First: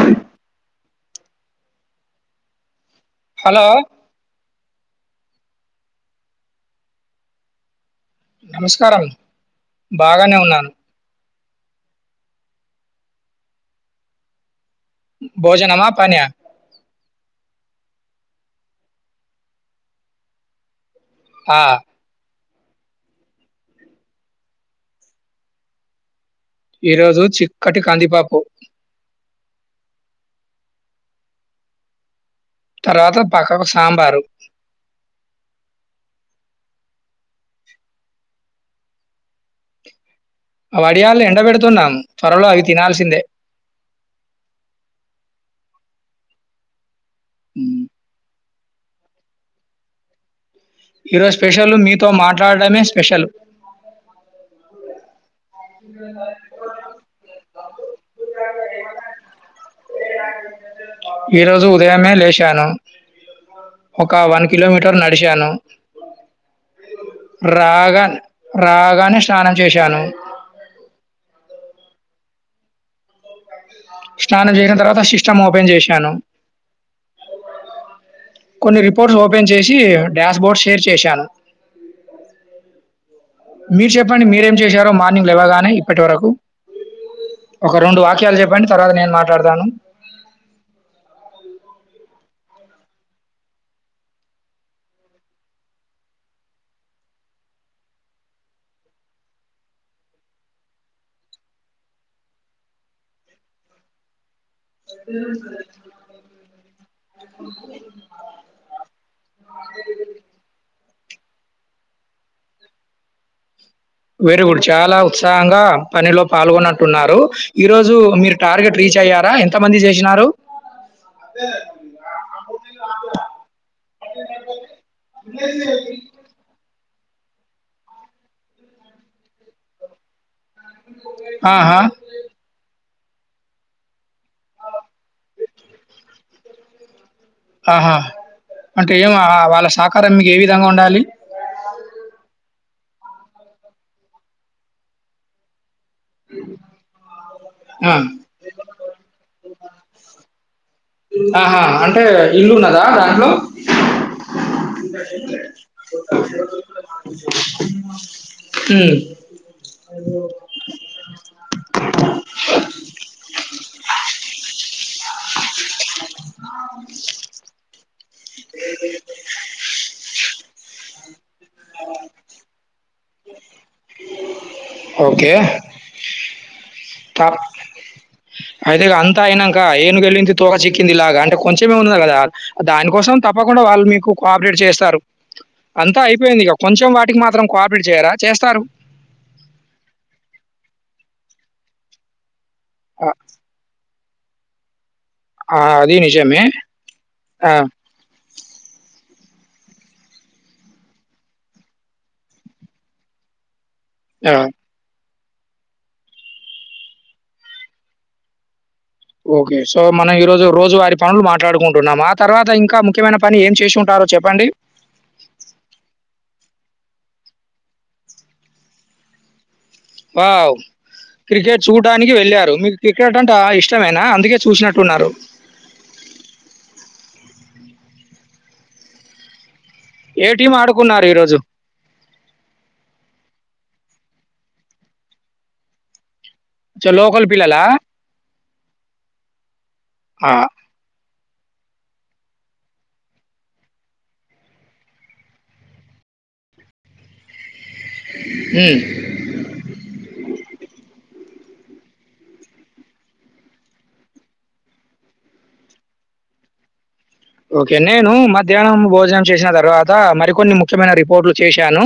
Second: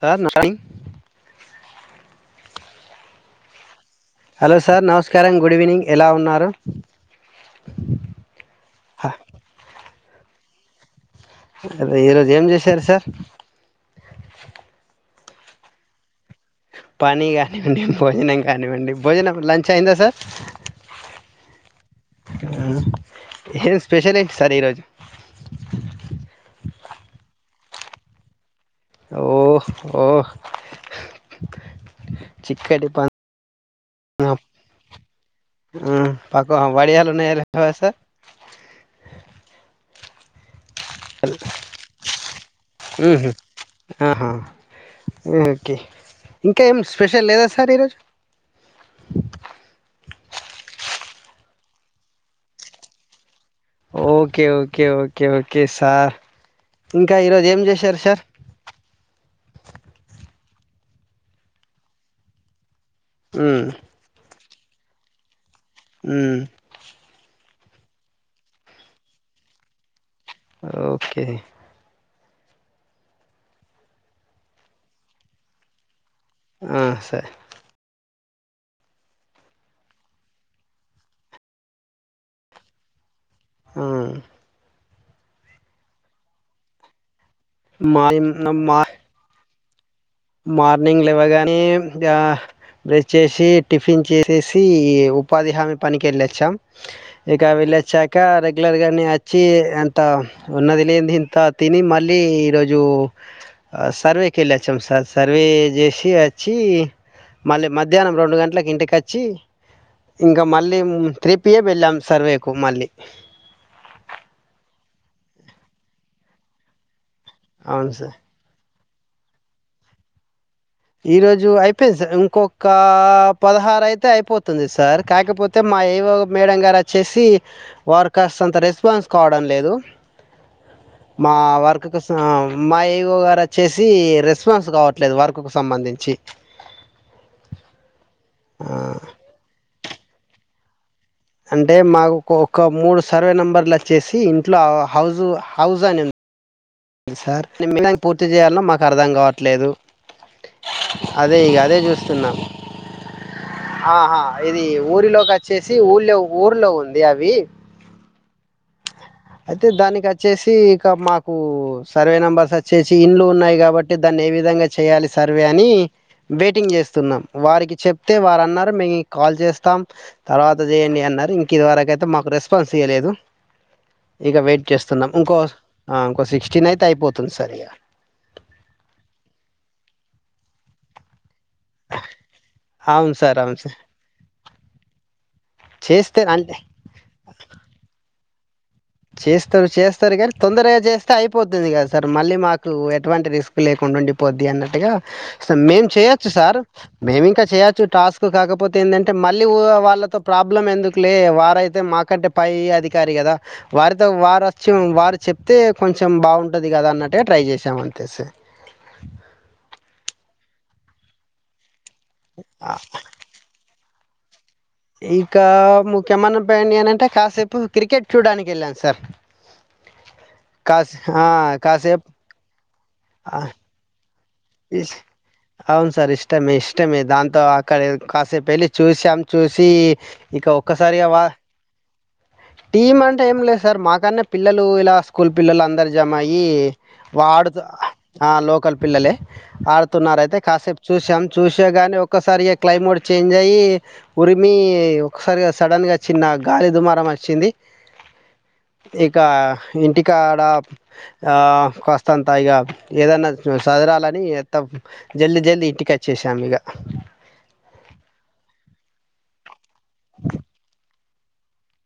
Sir నయి hello hello sir నమస్కారం good evening ఎలా ఉన్నారు నమస్కారం బాగానే ఉన్నాను ఈరోజు ఏం చేసారు సార్ భోజనమా పనియా పని కానివ్వండి భోజనం కానివ్వండి భోజనం లంచ్ అయిందా సార్ ఆ ఏం స్పెషల్ ఎంటి సార్ ఈరోజు ఈరోజు చికటి కందిపాపు ఓహ ఓహ చక్కట్టి ప తర్వాత పక్కకు సాంబారు పాకు వడియాలు ఉన్నాయా లేవా సార్ వడియాలు ఎండ పెడుతున్నాం త్వరలో అవి తినాల్సిందే ఆహా ఓకే ఇంకా ఏంస్ స్పెషల్ లేదా సార్ ఉమ్. ఈరోజు ఈరోజు స్పెషల్ మీతో మాట్లాడమే special okay okay okay okay okay sir ఇంకా ఈరోజు ఏం చేసి సర సార్ ఈ రోజు ఉదయమే లేచాను ఒకకావనికి కిలోమీటర్ నడిచాను రాగా రాగాన్ని స్నానం చేశాను ఓకే స్నానం చేసిన తర్వాత సిస్టమ్ ఓపెన్ చేశాను ఆ సే కొన్ని రిపోర్ట్స్ ఓపెన్ చేసి డాష్ బోర్డ్ షేర్ చేశాను మీరు చెప్పండి మీరేం చేశారో మా లేవగానే ఇప్పటి వరకు ఒక రెండు మా వాక్యాలు చెప్పండి మా తర్వాత నేను మాట్లాడతాను మార్నింగ్ లేవగానే ఆ బ్రష్ చేసి టిఫిన్ చేసేసి ఉపాధి హామీ పనికి వెళ్ళొచ్చాం ఇక వెళ్ళొచ్చాక రెగ్యులర్గానే అచ్చి అంత ఉన్నది లేనిది ఇంత తిని మళ్ళీ ఈరోజు సర్వేకెళ్ళచ్చాం సర్వే జేసి వచ్చి మళ్ళీ మధ్యాహ్నం రెండు గంటలకు ఇంటికి కచ్చి ఇంకా మళ్ మేం త్రీ పియే వెళ్ళాం సర్వేకు మళ్ళీ వెరీ గుడ్ చాలా ఉత్సాహంగా పనిలో పాల్గొనట్టున్నారు ఈ అవును రోజు సార్ మీరు టార్గెట్ రీచ్ అయ్యారా ఎంత మంది చేసినారు ఈ రోజు అయిపోయింది సా ఇంకొక పదహారు అయితే అయిపోతుంది సార్. కాకపోతే మా ఏవో మేడ గారు త్ చేసి వారు కాసంత రెస్పాన్స్ కావడం లేదు మా ఆహా వర్క్ కు స మా ఏ గోగారు వచ్చేసి రెస్పాన్స్ కావట్లేదు వర్క్ కు సంబంధించి ఆహా ఆ, అంటే ఏం ఆ వాళ్ళ సహకారం మీకు ఏవి విధంగా ఉండాలి అంటే మాకు ఒక మూడు సర్వే నెంబర్లు వచ్చేసి ఇంట్లో హౌజు హౌజ్ అని మ్మ్ [inaudible] పూర్తి చేయాలో మాకు అర్ధం కావట్లేదు అదే ఇగ ఆహా అదే అంటే చూస్తున్నాం. ఇల్లు ఉన్నదా దాంట్లో ఆహా ఇది ఊరిలో కచ్చేసి ఊర్లో ఊర్లో ఉంది అవి. ఉమ్. అయితే దానికచ్చేసి ఇక మాక్ మాకు సర్వే నెంబర్స్ వచ్చేసి ఇండ్లు ఉన్నాయి, కాబట్టి దాన్ని ఏ విధంగా చేయాలి సర్వే అని వెయిటింగ్ చేస్తున్నాం, వారికి చెప్తే వారు అన్నారు, మేము కాల్ చేస్తాం తర్వాత చేయండి అన్నారు. ఇంక ఇదివరక అయితే మాకు రెస్పాన్స్ ఇయలేదు. ఇక వెేట్ ఏస్తున్నాం ఓకే ఇంకో ఆ ఇంకో సీక్ అయితే ఇగ అంతా అయినాంక ఏనుగెళ్లింత్ తోక చిక్కింది ఇలాగ అంటే కొంచెమే ఉన్నది కదా అవును దానికోసం సార్ అవును తప్పకుండా సార్ వాళ్ళు మీకు కోఆపరేట్ చేస్తారు, అంతా చేస్తే అయిపోయింది అంటే ఇక కొంచెం వాటికి మాత్రం కోఆపరేట్ చేయరా. చేస్తారు చేస్తారు, చేస్తారు కాని తొందరగా చేస్తే అయిపోతది కదా సార్ మళ్ళీ మాక్. కు ఎటువంటి రిస్క్ లేకుండా ఉండి పొద్ది అన్నట్టుగా స ఆ! మేం అది చేయొచ్చు నిజమే. సార్ మేం ఇంకా ఆ! చేయొచ్చు టాస్క్ కాకపోతే ఎందన్ అంటే మళ్ళీ వో వాళ్ళతో ప్రాబ్లం ఎందుకు లే వారైతే మాకంటే పై అధికారి కదా. వారితో ఆ! వారచ్చం వారి. చెప్తే కొంచెం బాగుంటది గదా అన్నట్టుగా ట్రై చేశాం అంతే. ఓకే సో మనం ఈ రోజు రోజు వారి పనులు మాట్లాడుకు. డున్నామా ఆ తర్వాత ఆ, ఇంకా ముఖ్యమైన పని ఏం చేసి ఉంటారో చెప్. ప్పండి. ఇక ముఖ్యమైన పనినంటే కాసేపు క్రికెట్ చూడడానికి వెళ్ళాను సార్ వావ్ కాసే ఆ, క్రికెట్ చూడటానికి వెళ్ళారు మీరు క్రికెట్ అంటే ఇష్టమేనా అందుకే ఇస్ అవును సార్ ఇష్టమే ఇష్టమే దాంతో ఇక్కడ కాసేపు వెళ్ళి చూసాం చూసి చి ఏ ఇక టీమ్ ఆడుకున్నారు ఒక్కసారిగా వా ఈరోజు? టీమ్ అంటే ఏం లేదు సార్ మాకన్న పిల్లలు ఇలా స్కూల్ పిల్లలు అందరు జమయి ఈ చ లోకల్ వాడుత పిల్లలా? ఆ లోకల్ పిల్లలే ఆడుతున్నారు ఆ! అయితే కాసేపు చూసి శమ్ చూసా గానీ ఒక్కసారిగా క్లైమేట్ చేంజ్ అయ్యి ఉరిమీ ఒకసారిగా సడన్గా చిన్న గాలి దుమారం వచ్చింది హ్మ్. ఇక ఇంటికాడా ఆ కాస్తంతా ఇగా ఏదైనా సదరాలని చేద్దాం అ జల్ది జల్దీ ఇంటికి వచ్చేసాం ఇక ఓకే నేను మధ్యాహ్నం భోజనం చేసిన తర్వాత మరికొన్ని ముఖ్యమైన రిపోర్ట్లు చేశాను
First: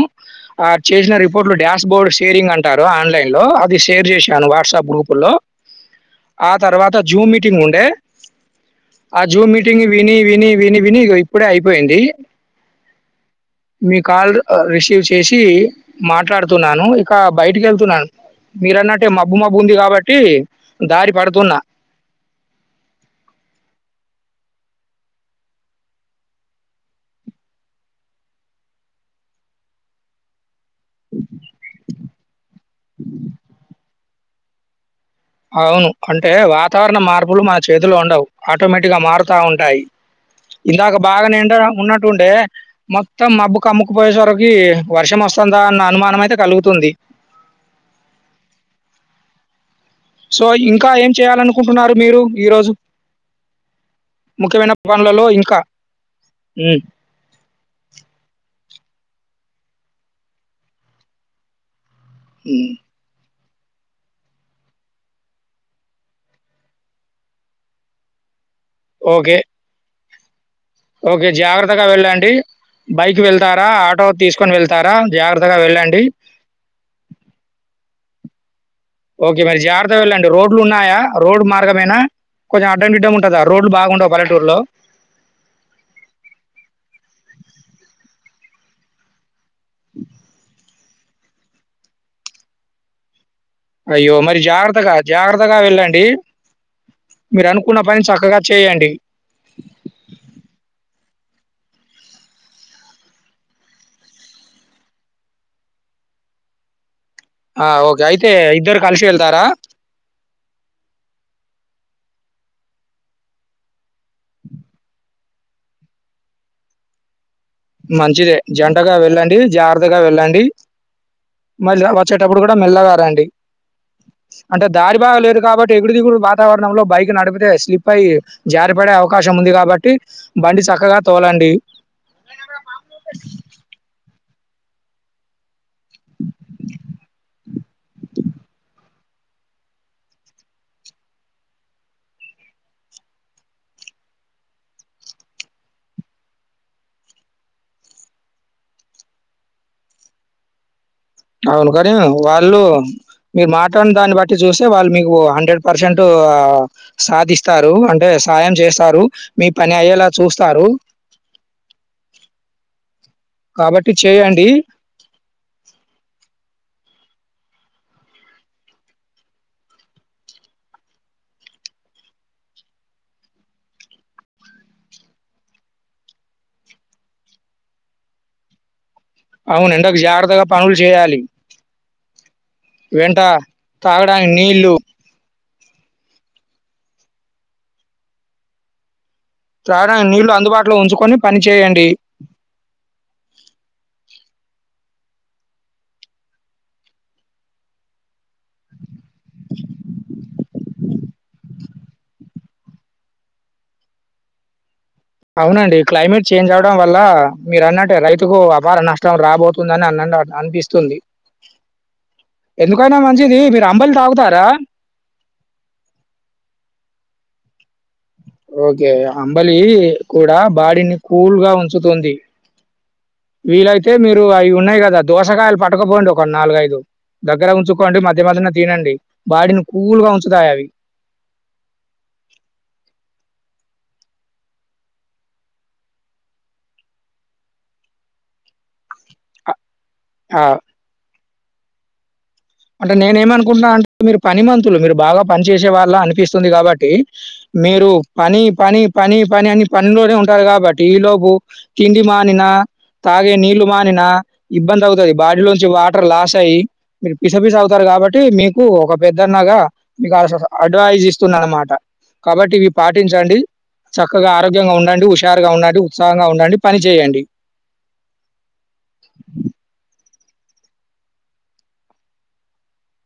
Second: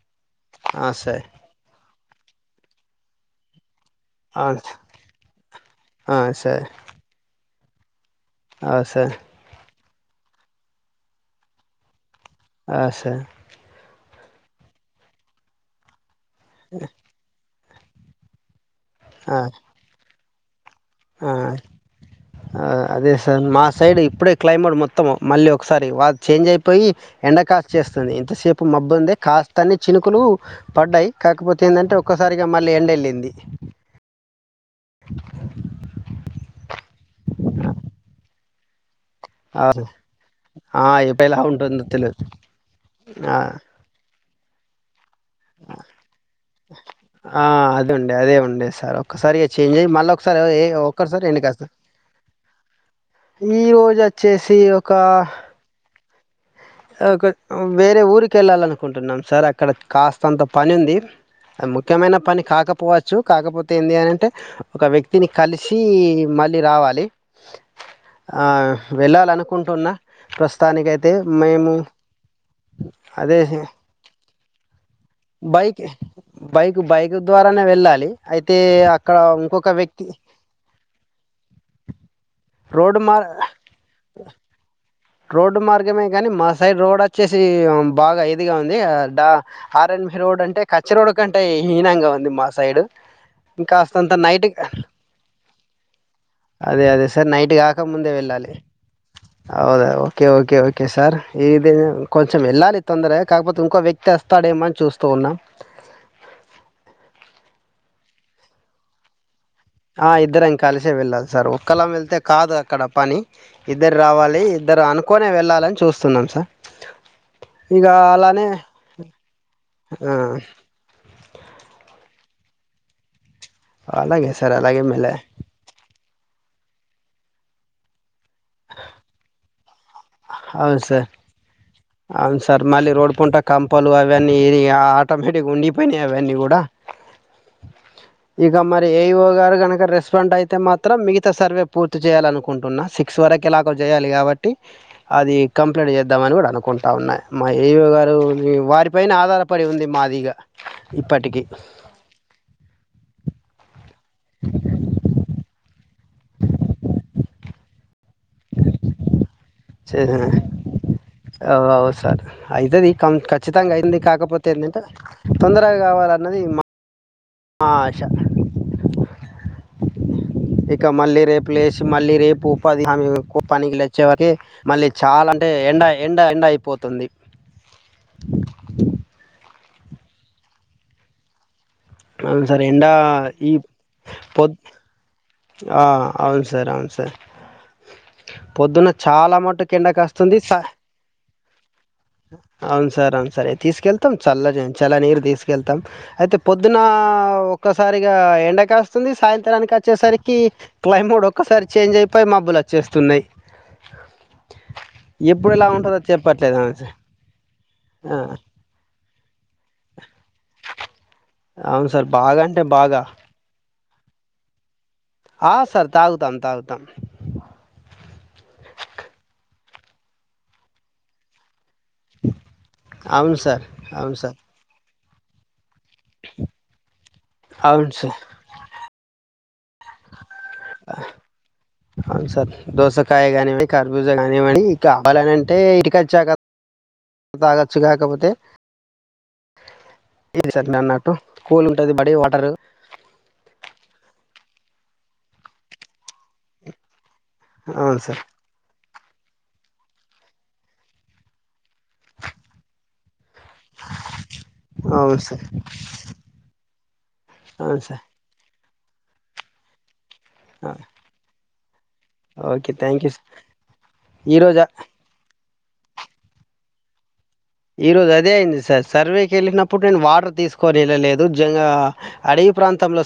ఆ చేసిన రిపోర్ట్లు డాష్ బోర్డ్ కేరింగ్ అంటారు ఆన్లైన్ లో షేర్ చేశాను అవును వాట్సాప్ గ్రూప్ లో ఆ తర్వాత జూమ్ మీటింగ్ ఉండే ఆ సార్ సింగిల్ విని విని విని విని ఇగో ఇప్పుడే అయిపోయింది. ఆ సార్ మీ కాల్ రిసీవ్ చేశి మాట్లాడుతున్నాను ఇక బయటికి వెళ్ తున్నాను మీరన్నట్టే మబ్బు ఆ మబ్బు ఉంది కాబ ట్టి ఆ అదే సార్ మా సైడ్ ఇప్పుడే క్లైమేట్ మొ త్తం మళ్ళీ ఒకసారి వా చేంజ్ అయిపోయి ఎండ కా చేస్తుంది ఇంతసేపు మబ్బు ఉండే కాస్త అన్ని చినుకులు పడ్డాయి, కాకపోతే ఏందంటే ఒక్కసారిగా మళ్ళీ ఎండ ఎళ్ళింది. అవును అంటే వాతావరణ మార్పులు మన చేతిలో ఉండవు ఆటోమే టిక్ గా మారుతా ఉంటాయి, ఆ ఇందాక ఇప్పుడు బాగనే ఎలా ఎండ ఉంటుందో తెలియదు ఉన్నట్టుండే మొత్తం ఆ మబ్బు కమ్ముకుపోయేసరి ఈ వర్షం వస్తుందా అన్న అనుమానం అయితే కలుగుతుంది. ఆ అదే ఉండే అదే ఉండే సార్ ఒక్కసారిగా చేంజ్ అయి మళ్ళ ఒకసారి సో, ఏ ఇంకా ఒకరు ఏం సార్, రెండు కాదు సార్ చేయాలనుకుంటున్నారు మీరు ఈరోజు ఈరోజు వచ్చేసి ముఖ్యమైన ఒక పనులలో ఇంకా? హ్మ్. ఆ ఒక వేరే ఊరికి వెళ్ళాలను అనుకుంటున్నాను సార్ అక్కడ కాస్త అంత పని ఉంది. అద్ ము ముఖ్యమైన పని హ్మ్. కాకపోవచ్చు కాకపోతే ఏంది అని అంటే ఒక వ్యక్తిని కలిసి మళ్ళీ రావాలి. ఆ ఓకే. వెళ్ళాలనుకుంటున్నా. ప్రస్ తానికైతే ఓకే జాగ్రత్తగా వెళ్ళండి బైక్ వెళ్తారా, ఆటో తీసుకొని వెళ్తారా జాగ్రత్తగా బైక్ వెళ్ళండి. ఐ ఓకే మరి జాగ్రత్తగా వెళ్ళండి. రోడ్లు ఉన్నాయా రోడ్డు మార్గమెనా కొంచెం అడ్డం రోడ్డు దిడ్డం మార్ ఉంటదా రోడ్లు బాగుండవు పల్లెటూరులో రోడ్డు మార్గమే కాని మా సైడ్ రోడ్ వచ్చేసి బాగా ఇదిగా ఉంది. దా ఆర్ ఎన్ బి రోడ్ అంటే కచ్చ రోడ్ కంటే హీనంగా ఉంది మా సైడు ఇంకాస్తంత అయ్యో మరి నైట్ జాగ్రత్తగా, జాగ్రత్తగా వెళ్ళండి అదే అదే సార్ మీరు నైట్ అనుకున్న పని కాకముందే చక్కగా వెళ్ళాలి చేయండి. అవుదా ఓకే ఓకే ఓకే సార్ ఇది కొంచెం వెళ్ళాలి. తొందరె కాకపోతే ఇంకో వ్యక్తి వస్తాడేమో అని చూస్తూఉన్నా. ఆ ఓకే అయితే ఇద్దరు కలిసి వెళ్తారా. ఆ ఇద్దరం కలిసే వెళ్ళాలి సార్, ఒక్కళం వెళ్తే కాదు అక్కడ పని ఇద్దరు రావాలి, ఇద్దరు అనుకునే వెళ్ళాలని చూస్తున్నాం సార్. ఇక మంచిదే అలానే జంటగా వెళ్ళండి. జాగ్రత్తగా ఆ వెళ్ళండి మళ్ళ వచ్చక్ టప్పుడు కూడా మెల్లగా రండి అలాగే సార్ అంటే అలాగే దారి మెల్లె బాగా లేదు కాబట్టి ఎగుడు దిగుడు బాగ్ వాతావరణంలో బైక్ నడిపితే స్లిప్ అయ్యి జారిపడే అవకాశం ఉంది కాబట్టి బండి చక్కగా తోలండి. టార్ మళ్ళీ రోడ్ పొంట కంపలు అవ్ దాన్ని ఏరియా ఆటోమేటిక్ ఉండి పోయినై అవన్ని కూడా ఇక మరి ఏ ఈ ఓ గారు గనక రెస్పాండ్ అయితే మాత్రం మిగతా సర్వే పూర్తి చేయాలి. అనుకుంటున్నా సిక్స్ వరకు ఎలాగో చేయాలి కాబట్టి అది కంప్లేట్ చేద్దామని కూడా అనుకుంటా ఉన్న మా ఏ ఈ ఓ గారు వారిపైనే ఆధారపడి ఉంది మాది ఇగ ఇప్పటికీ అవును కనీ వాళ్ళు మీ మాట్ దాన్ని బట్టి చూసే వాళ్ళు మీకు హండ్రెడ్ పర్సెంట్ ట్ సాదిస్త్ స్తారు అంటేస్ సాయం చేశారు మీ పని అయ్యేలా చూస్తారు. అవు సార్ అయితది ఖచ్చితంగా కాబట్టి అయింది కాకపోతే చేయండి. ఏంటంటే తొందరగా కావాలన్న అది మా ఆశ ఇక మళ్ళీ రేపు లేచి మళ్ళీ రేపు ఉపాధి హామీ పనికి వెళ్ళి వచ్చే వరకి మళ్ళీ చాలా అంటే ఎండ ఎండ ఎండ అయిపోతుంది అవును ఎండకు జాగ్రత్తగా పనులు చేయ్యాలి అవును సార్ ఎండా ఈ తాగడానికి పొద్ నీళ్లు ఆ అవును సార్ అవును సార్ పొద్దునా చాలా మటుక్ కిందకు త్రాగడానికి నీళ్లు వస్తుంది సార్ అందుబాటులో ఉంచుకొని పని చేయండి. అవున్ సార్ అవున్ సార్ తీసుకెళ్తాం చాలా చల్లజ. చాలా నీరు తీసుకెళ్తాం అయితే పొద్దున ఒక్కసారిగా ఎండ కాస్త్ స్తుంది సాయంత్రానికి వచ్చేసరిక్ కి క్లైమ్ ఒక్కసారి చేంజ్ అయిపోయి మబ్బులు అచ్చేస్తున్నాయి. అవునండి క్లైమేట్ చేంజ్ అవడం వల్ల మీరు అన్నట్టే ఆ, రైతుకు అపార నష్ట్. ట రాబోత్ తుంది అని అన్నండి అనిపిస్తుంది అవును సార్ బాగా అంటే ఎందుకైనా బాగా మంచిది మీరు అంబలి తాగుతారా ఆ సార్ తాగుతాం తాగుతాం ఓకే అంబలి కూడా బాడీని కూల్గా ఉన్. చుతుంది అవును సార్ వీలైతే అవును మీరు సార్ అవి ఉన్నాయి కదా దోసకాయలు పట్ పట్టుకుపోండి ఒక నాలుగైదు దగ్గర అవును ఉంచుకోండి సార్ మధ్య మధ్యన తినండి బాడిను స్కూల్ కౌంచతాయావి కాయ కానివని కర్బూజ కానివని కావాలనింటే ఇటుక తాక తాగచ్చు కాకపోతే అ ఆ! ఇది సార్ నన్న అటు కూల్ ఉంటుంది బడీ వా అంటే నేను ఏమనుకుంటన్నా అంటే మీరు పని మ మీరు బాగా పని చేేసే వాళ్ళ అనిపిస్తుంది కాబట్టి మీరు అవును సార్ పని పని పని పని అని పనిలోనే ఉంటారు కాబట్టి ఈ లోపు తిండి మానిన. తాగే నీళ్లు మానినా ఇబ్బంది అవుతుంది అవును సార్ బాడీలోంచి వాటర్ లాస్ అయ్యి మీరు. విసఫీస్ అవును అవుతారు కాబట్టి మీ మీకు ఒక పెద్దన్నగా మీకు అస సార్ అడ్వైస్ ఇస్తున్నా అన్నమాట కాబట్టి ఇవి ఓకే థ్యాంక్ యూ సార్ పాటించండి చక్కగా ఈ రోజు ఆరోగ్యంగా ఉండండి హుషారు. గా ఉండండి ఉత్సాహంగా ఉండండి పని చేయండి ఇరోజ అదే అయింది సార్ సర్వ కి వెళ్లినాపుడు నేను వాటర్ తా తీసుకొని వెళ్ళా లేదు నిజంగా అడవి ప్రాంతంలో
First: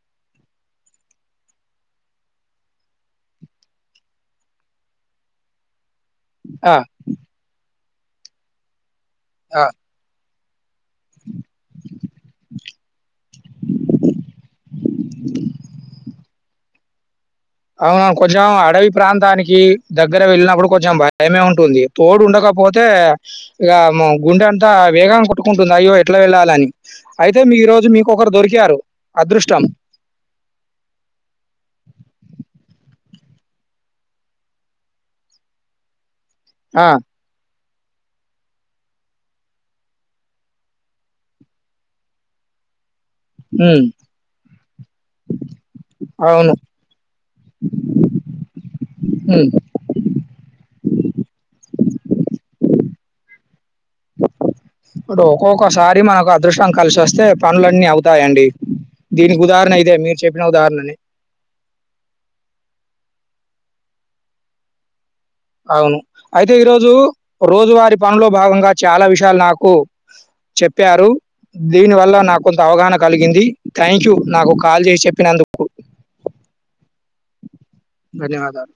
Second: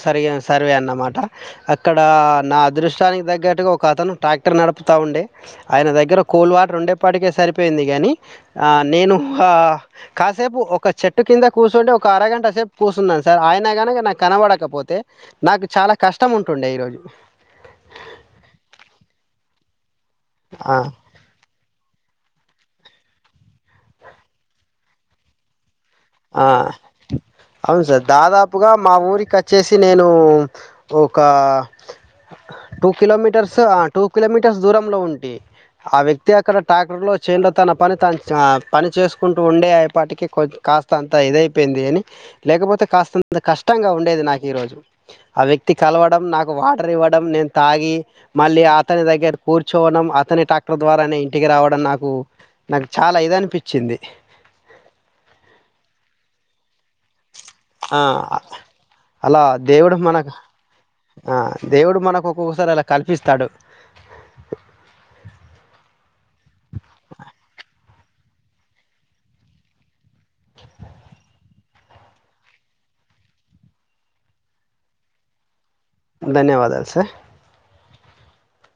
సర్వే అన్నమాట అక్కడ నా అదృష్టా తగ్గట్టుగా ఒక అతను ట్రాక్టర్ నడుపుతా ఉండే ఆయన దగ్గర కూల్ ఆ! వాటర్ ఉండేప్పటికి సరిపోయింది కాని ఆ నేను హా ఆ! కస్ సేపు ఒక చెట్టు కింద కూర్చోండి ఒక అరగంట సేపు కూర్చున్నాను సార్ అయన కానుక నాకు కనబడకపోతే నాకు చాలా కష్టం ఉంటుండే ఈరోజు అవును కొంచం అడవి ప్రాంతానికి దగ్గర వెళ్ళినప్పుడు ఆ, కొంచెం భయమే ఉ ఉంటుంది తోడు ఉండకపోతే ఇగ గుండె అంతా వేగంగా కొట్టుకుంట హా అవును ఈరోజు సార్ మీకొకరు దాదాపుగా దొరికారు. మా ఊరికి అదృష్టం. వచ్చేసి నేను ఒక టూ కిలోమీటర్స్ ఆ టూ కిలోమీటర్స్ దూరంలో ఉంటే ఆ వ్యక్తి ప్రత్యక ఆ! ట్రాక్టర్ లో చేన్ తన పని త పని చేసుకుంటూ ఉండే అప్పటికి కొ కాస్త అంత ఇదయిపోయింది అని లేకపోతే కాస్త అంత హ్మ్. కష్టంగా ఉండేది నాకు ఈరోజు ఆ వ్యక్తి కలవడం నాకు అవును. వాటర్ ఇవ్వడం నేను తాగి మళ్ళీ అతని దగ్గర హ్మ్. కూర్చోవడం అతని ట్రాక్టర్ ద్వారా నేను ఇంటికి రావడం నాకు నాకు చాలా ఇది అనిపించి ఒక సారి మనకు అదృష్టం కలిశివస్తే ఆ అలా ఉదాహరణ ఇదే దేవుడు మీరు మనకు చెప్పిన ఉదాహరణనే. ఆ దేవుడు మనకు ఒక్కొక్కసారి అలా కలిపి ఇస్తాడు. అవును. పనులో భాగంగా చాలా విషయాలు నాకు చెప్పారు, దీని వల్ల నాకు కొంత అవగాహన కలిగింది థ్యాంక్ యూ నాకు కాల్ చేసి చెప్పినందుకు. ధన్యవాదాలు సార్. ధన్యవాదాలు